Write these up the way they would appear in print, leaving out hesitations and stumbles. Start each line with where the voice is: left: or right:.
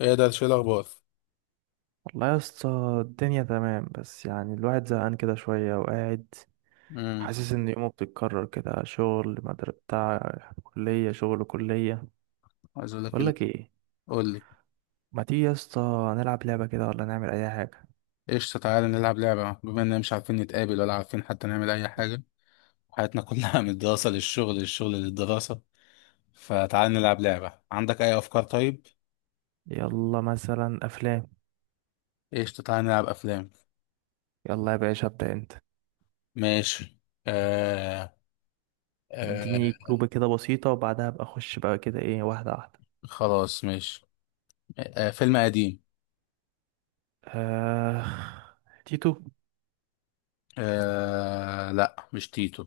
left: ايه ده؟ شيء الاخبار.
right: والله يا اسطى، الدنيا تمام، بس يعني الواحد زهقان كده شوية وقاعد
left: امم
right: حاسس إن يومه بتتكرر كده. شغل مدر بتاع كلية، شغل كلية.
left: عايز اقول لك ال...
right: بقولك ايه،
left: قول لي.
right: ما تيجي يا اسطى نلعب لعبة كده ولا نعمل أي حاجة؟
left: قشطه، تعالى نلعب لعبه. بما اننا مش عارفين نتقابل ولا عارفين حتى نعمل اي حاجه، حياتنا كلها من الدراسه للشغل، للشغل للدراسه، فتعالى نلعب لعبه. عندك اي افكار؟ طيب
right: يلا، مثلا أفلام.
left: قشطه، تعالى نلعب افلام.
right: يلا يا باشا، ابدأ أنت.
left: ماشي. آه... آه...
right: اديني كلوبة كده بسيطة، وبعدها أبقى أخش بقى كده ايه، واحدة واحدة.
left: خلاص ماشي. فيلم قديم.
right: آه... تيتو.
left: لا، مش تيتو.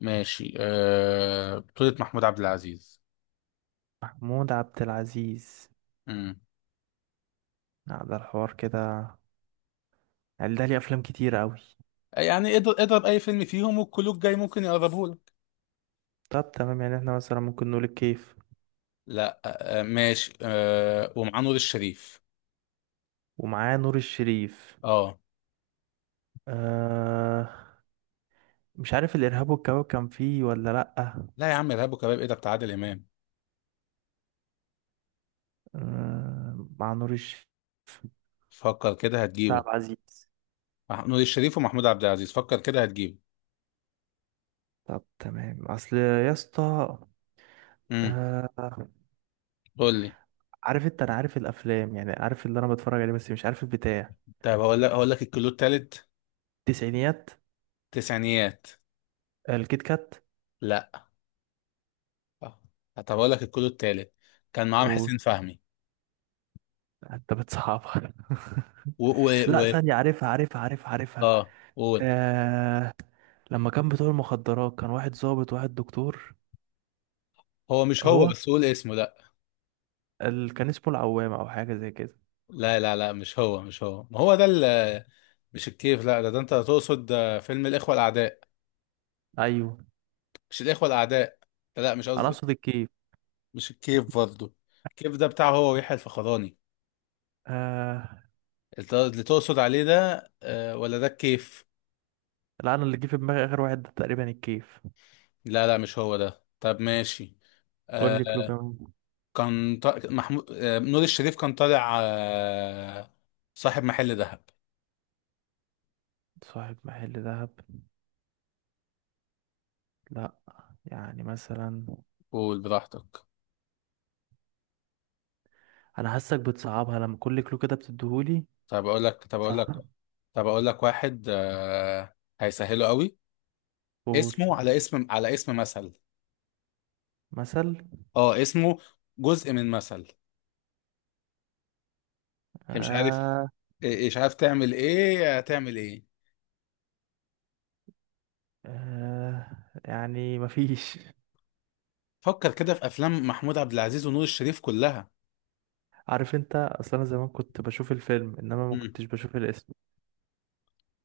left: ماشي، بطولة محمود عبد العزيز.
right: محمود عبد العزيز.
left: امم
right: لا، ده الحوار كده، يعني ده ليه أفلام كتير أوي.
left: يعني اضرب اضرب اي فيلم فيهم، والكلوك جاي ممكن يقربه لك.
right: طب تمام، يعني احنا مثلا ممكن نقول الكيف.
left: لا، ماشي، ومعاه نور الشريف.
right: ومعاه نور الشريف.
left: اه.
right: آه مش عارف الإرهاب والكباب كان فيه ولا لأ.
left: لا يا عم، ارهاب وكباب؟ ايه ده؟ بتاع عادل امام.
right: آه، مع نور الشريف.
left: فكر كده
right: بتاع
left: هتجيبه.
right: عبد العزيز.
left: نور الشريف ومحمود عبد العزيز، فكر كده هتجيبه.
right: طب تمام، أصل يا اسطى.
left: امم
right: آه.
left: قول لي.
right: عارف أنت، أنا عارف الأفلام، يعني عارف اللي أنا بتفرج عليه بس مش عارف البتاع.
left: طب هقول لك الكيلو التالت.
right: التسعينيات.
left: تسعينيات.
right: الكيت كات.
left: لا. آه، طب هقول لك الكيلو التالت. كان معاهم
right: و
left: حسين فهمي
right: أنت بتصعبها.
left: و و
right: لا
left: و
right: ثانية، عارفها عارفها عارفها عارفها.
left: اه قول.
right: آه، لما كان بتوع المخدرات كان واحد ضابط وواحد دكتور.
left: هو مش هو،
right: هو،
left: بس قول اسمه. لا
right: كان اسمه العوام او حاجه زي كده.
left: لا لا لا، مش هو مش هو، ما هو ده مش الكيف، لا، ده انت تقصد فيلم الاخوه الاعداء.
right: ايوه.
left: مش الإخوة الأعداء، لا مش
right: انا
left: قصدي.
right: اقصد الكيف.
left: مش الكيف برضه. الكيف ده بتاعه هو ويحيى الفخراني.
right: آه،
left: اللي تقصد عليه ده آه، ولا ده الكيف؟
right: لا، انا اللي جه في دماغي اخر واحد ده تقريبا الكيف.
left: لا لا، مش هو ده. طب ماشي.
right: قول لي
left: آه.
right: كلو كمان.
left: كان محمود، نور الشريف، كان طالع آه صاحب محل ذهب.
right: صاحب محل ذهب. لا، يعني مثلا،
left: قول براحتك.
right: انا حاسك بتصعبها لما كل كلو كده بتديهولي.
left: طب أقول لك طب أقول
right: صح.
left: لك طب أقول لك واحد هيسهله قوي.
right: قول.
left: اسمه على اسم، على اسم مثل.
right: مثل.
left: اه، اسمه جزء من مثل. مش عارف.
right: آه،
left: مش عارف تعمل ايه، هتعمل ايه.
right: آه، يعني مفيش.
left: فكر كده في افلام محمود عبد العزيز ونور الشريف كلها.
right: عارف انت اصلا، انا زمان كنت بشوف الفيلم انما ما
left: مم.
right: كنتش بشوف الاسم.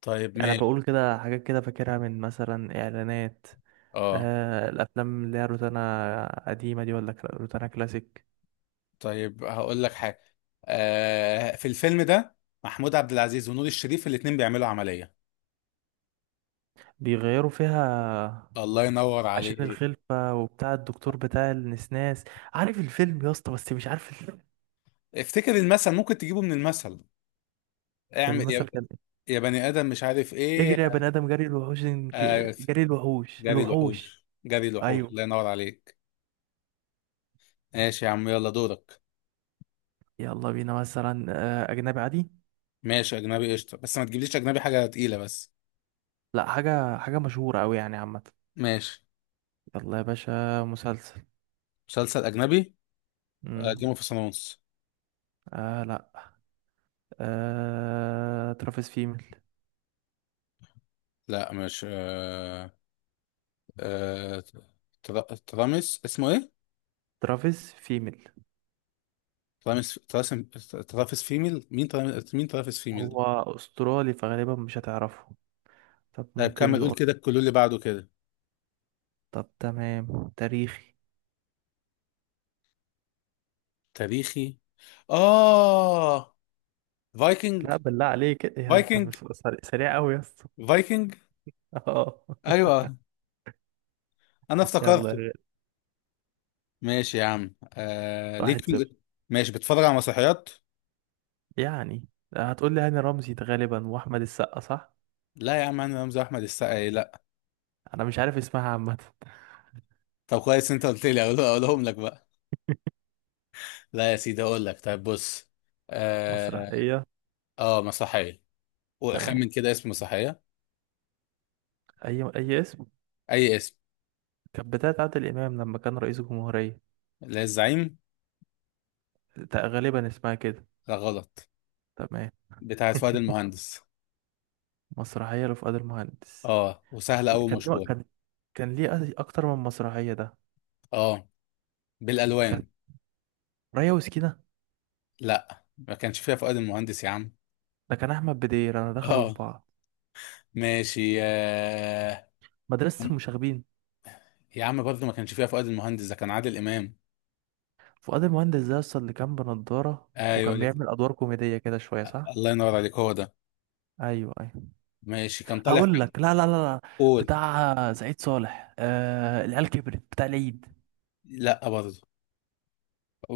left: طيب
right: يعني انا
left: ماشي.
right: بقول كده حاجات كده فاكرها من مثلا اعلانات.
left: اه
right: آه، الافلام اللي هي روتانا قديمه دي ولا روتانا كلاسيك.
left: طيب هقول لك حاجه. آه، في الفيلم ده محمود عبد العزيز ونور الشريف الاتنين بيعملوا عمليه.
right: بيغيروا فيها
left: الله ينور
right: عشان
left: عليك.
right: الخلفه، وبتاع الدكتور بتاع النسناس. عارف الفيلم يا اسطى بس مش عارف
left: افتكر المثل، ممكن تجيبه من المثل. اعمل يا،
right: المثل كان
left: يا بني ادم مش عارف
right: ايه،
left: ايه.
right: اجري يا بني ادم، جري الوحوش،
left: آه،
right: جري الوحوش
left: جري
right: الوحوش.
left: الوحوش، جري الوحوش،
right: ايوه.
left: الله ينور عليك. ماشي يا عم، يلا دورك.
right: يلا بينا مثلا. آه، اجنبي عادي.
left: ماشي اجنبي قشطه، بس ما تجيبليش اجنبي حاجه تقيله بس.
right: لا، حاجه مشهوره قوي يعني عامه.
left: ماشي.
right: يلا يا باشا، مسلسل.
left: مسلسل أجنبي. جيم
right: امم.
left: اوف ثرونز.
right: آه، لا. ترافيس فيميل.
left: لا مش آه... ترا- ترامس اسمه ايه؟
right: ترافيس فيميل.
left: ترامس تراسم. ترافس فيميل؟ مين ترافس فيميل ده؟
right: هو أسترالي، فغالبا مش هتعرفه. طب
left: طيب
right: ممكن
left: كمل، قول
right: نقول.
left: كده الكلو اللي بعده كده.
right: طب تمام، تاريخي.
left: تاريخي. اه فايكنج.
right: لا، بالله عليك، إيه انت؟
left: فايكنج.
right: مش سريع سريع قوي يا اسطى.
left: فايكنج.
right: اه.
left: ايوه، انا
right: يلا يا
left: افتكرته.
right: غالي.
left: ماشي يا عم، ليك
right: واحد
left: في.
right: صفر
left: ماشي. بتتفرج على مسرحيات؟
right: يعني هتقول لي هاني رمزي ده غالبا، واحمد السقا، صح؟
left: لا يا عم، انا رمزي؟ احمد السقا؟ إيه؟ لا.
right: انا مش عارف اسمها عامه.
left: طب كويس، انت قلت لي اقولهم لك بقى. لا يا سيدي، اقول لك، طيب بص. اه,
right: مسرحيه.
left: آه مسرحية.
right: تمام.
left: واخمن كده اسم مسرحية.
right: اي اسم.
left: اي اسم.
right: كانت بتاعت عادل امام لما كان رئيس الجمهوريه.
left: لا، الزعيم؟
right: غالبا اسمها كده.
left: لا، غلط.
right: تمام.
left: بتاعت فؤاد المهندس.
right: مسرحيه لفؤاد المهندس.
left: اه، وسهلة أوي،
right: كان ليه
left: مشهور.
right: كان كان ليه أكتر من مسرحيه ده.
left: اه، بالالوان.
right: ريا وسكينة.
left: لا، ما كانش فيها فؤاد المهندس يا عم.
right: ده كان أحمد بدير، أنا دخلوا في
left: اه
right: بعض.
left: ماشي آه.
right: مدرسة المشاغبين.
left: يا عم برضه ما كانش فيها فؤاد المهندس، ده كان عادل امام.
right: فؤاد المهندس ده أصلا اللي كان بنضارة
left: ايوه
right: وكان
left: لك،
right: بيعمل أدوار كوميدية كده شوية، صح؟
left: الله ينور عليك، هو ده.
right: أيوه، أيوه.
left: ماشي، كان طالع
right: هقول لك. لا، لا، لا، لا.
left: قول.
right: بتاع سعيد صالح، العيال كبرت بتاع العيد.
left: لا برضه،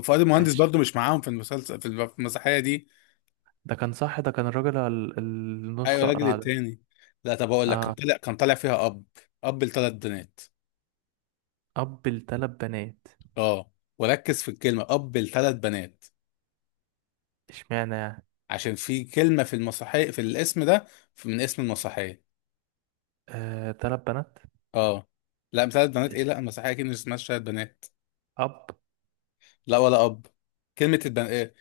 left: فؤاد المهندس
right: ماشي.
left: برضه مش معاهم في المسلسل، في المسرحية دي.
right: ده كان صح، ده كان الراجل
left: ايوه،
right: النص
left: الراجل
right: أقرع ده.
left: التاني. لا، طب اقول لك، كان
right: آه،
left: طالع كان طالع فيها اب. اب لثلاث بنات.
right: أب لتلات بنات.
left: اه، وركز في الكلمه، اب لثلاث بنات.
right: اشمعنى يعني؟
left: عشان في كلمه في المسرحيه، في الاسم ده، من اسم المسرحيه.
right: آه، تلات بنات.
left: اه. لا، ثلاث بنات ايه،
right: اسم؟
left: لا المسرحيه اكيد مش اسمها ثلاث بنات.
right: أب؟
left: لا، ولا اب. كلمه البن ايه.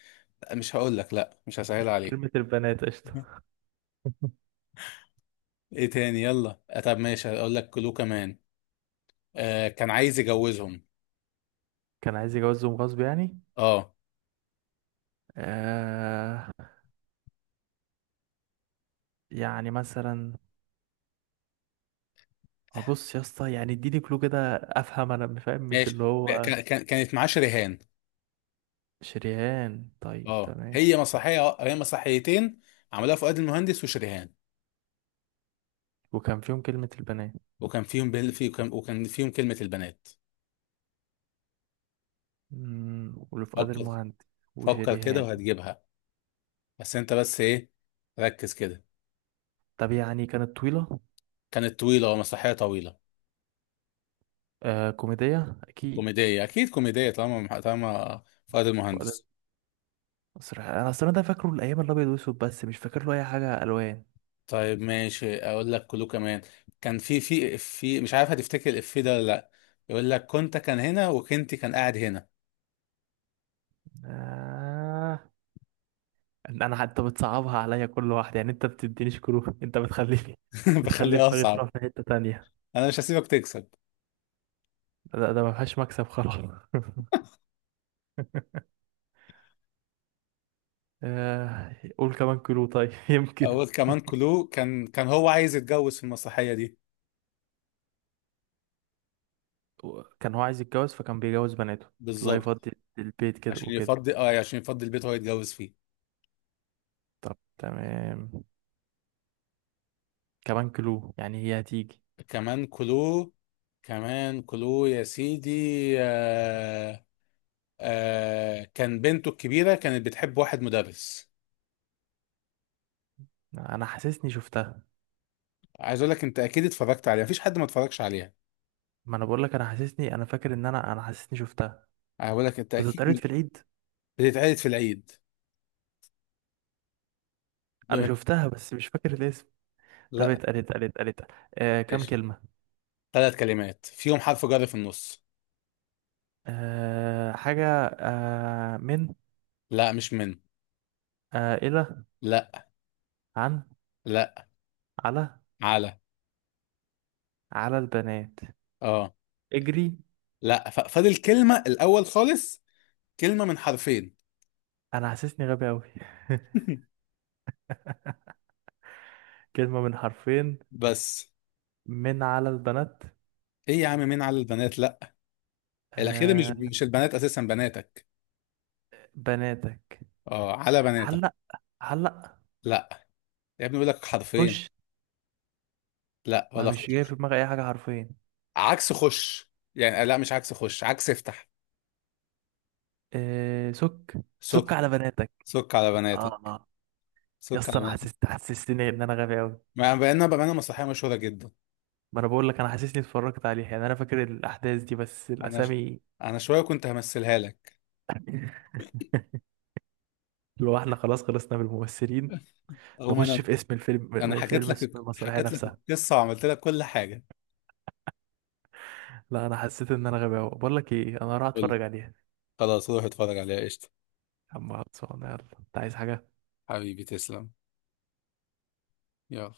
left: لا، مش هقول لك، لا مش هسهل عليك.
right: كلمة البنات، قشطة.
left: ايه تاني، يلا طب ماشي، هقول لك كلو كمان. آه كان عايز يجوزهم.
right: كان عايز يجوزهم غصب يعني.
left: اه.
right: آه. يعني مثلا، بص يا اسطى، يعني اديني كلو كده افهم، انا فاهم مش اللي
left: ماشي،
right: هو.
left: كانت معاه شريهان.
right: شريان. طيب
left: اه،
right: تمام.
left: هي مسرحيه، هي مسرحيتين عملها فؤاد المهندس وشريهان.
right: وكان فيهم كلمة البنات.
left: وكان فيهم وكان فيهم كلمه البنات.
right: واللي فؤاد
left: فكر،
right: المهندس
left: فكر كده
right: وشريهان.
left: وهتجيبها. بس انت بس ايه، ركز كده.
right: طب يعني كانت طويلة.
left: كانت طويله، مسرحيه طويله.
right: آه، كوميدية اكيد.
left: كوميديه اكيد، كوميديه طالما، طالما فؤاد
right: فؤاد.
left: المهندس.
right: أصل انا اصلا ده فاكره الايام الابيض والاسود، بس مش فاكر له اي حاجة الوان.
left: طيب ماشي، اقول لك كله كمان. كان في مش عارف هتفتكر الافيه ده ولا لا. يقول لك كنت كان هنا، وكنت كان قاعد هنا.
right: آه إن انا حتى بتصعبها عليا كل واحد، يعني انت بتدينيش كلو انت بتخليني. بتخلي
left: بخليها
right: دماغي
left: اصعب.
right: تروح في حتة تانية.
left: انا مش هسيبك تكسب.
right: ده ما فيهاش مكسب خلاص. قول كمان كيلو طيب يمكن.
left: أول كمان كلو، كان هو عايز يتجوز في المسرحية دي.
right: كان هو عايز يتجوز فكان بيجوز بناته،
left: بالظبط،
right: وهيفضي البيت كده
left: عشان
right: وكده.
left: يفضي. اه يعني عشان يفضي البيت هو يتجوز فيه.
right: طب تمام. كمان كيلو يعني هي هتيجي.
left: كمان كلو. كمان كلو يا سيدي. آه. آه، كان بنته الكبيرة كانت بتحب واحد مدرس.
right: انا حاسسني شفتها.
left: عايز أقول لك أنت أكيد اتفرجت عليها، مفيش حد ما اتفرجش عليها.
right: ما انا بقول لك، انا حاسسني، انا فاكر ان انا حاسسني شفتها.
left: هقول لك أنت
right: بتتقالت في
left: أكيد
right: العيد.
left: بتتعرض في العيد.
right: انا
left: بم-
right: شفتها بس مش فاكر الاسم. طب
left: لا.
right: اتقالت، اتقالت، اتقالت؟ آه، كام
left: ماشي.
right: كلمة؟
left: ثلاث كلمات فيهم حرف جر في النص.
right: آه، حاجة. آه، من؟
left: لا مش من.
right: آه، إلى؟
left: لا.
right: عن؟
left: لا.
right: على؟
left: على.
right: على البنات.
left: اه.
right: اجري؟
left: لا، فاضل كلمة الأول خالص. كلمة من حرفين.
right: انا حاسسني غبي قوي. كلمة من حرفين.
left: بس.
right: من على البنات؟
left: إيه يا عم، مين على البنات، لا. الأخيرة مش
right: آه،
left: مش البنات، أساسا بناتك.
right: بناتك.
left: أه، على بناتك.
right: علق، علق؟
left: لا. يا ابني بيقول لك
right: خش؟
left: حرفين. لا،
right: ما
left: ولا
right: مش جاي
left: خش.
right: في دماغي أي حاجة حرفين.
left: عكس خش يعني، لا مش عكس خش، عكس افتح.
right: آه، سك،
left: سك.
right: سك على بناتك.
left: سك على بناتك.
right: آه. يا
left: سك على
right: اسطى، أنا
left: بناتك.
right: حسستني إن أنا غبي أوي.
left: ما بقينا بقينا، مسرحية مشهورة جدا.
right: ما أنا بقول لك، أنا حاسسني اتفرجت عليه، يعني أنا فاكر الأحداث دي بس
left: أنا ش...
right: الأسامي.
left: أنا شوية كنت همثلها لك.
right: لو احنا خلاص خلصنا بالممثلين،
left: أو ما
right: نخش
left: أنا.
right: في اسم
left: أنا
right: الفيلم
left: حكيت
right: فيلم اسم
left: لك
right: المسرحية
left: حكيت لك
right: نفسها.
left: القصة، وعملت لك كل حاجة.
right: لا، أنا حسيت إن أنا غبي أوي، بقول لك إيه، أنا هروح
left: قول لي.
right: أتفرج عليها.
left: خلاص، روح اتفرج عليها قشطة.
right: يا عم، خلصانة، يلا، أنت عايز حاجة؟
left: حبيبي تسلم. يلا.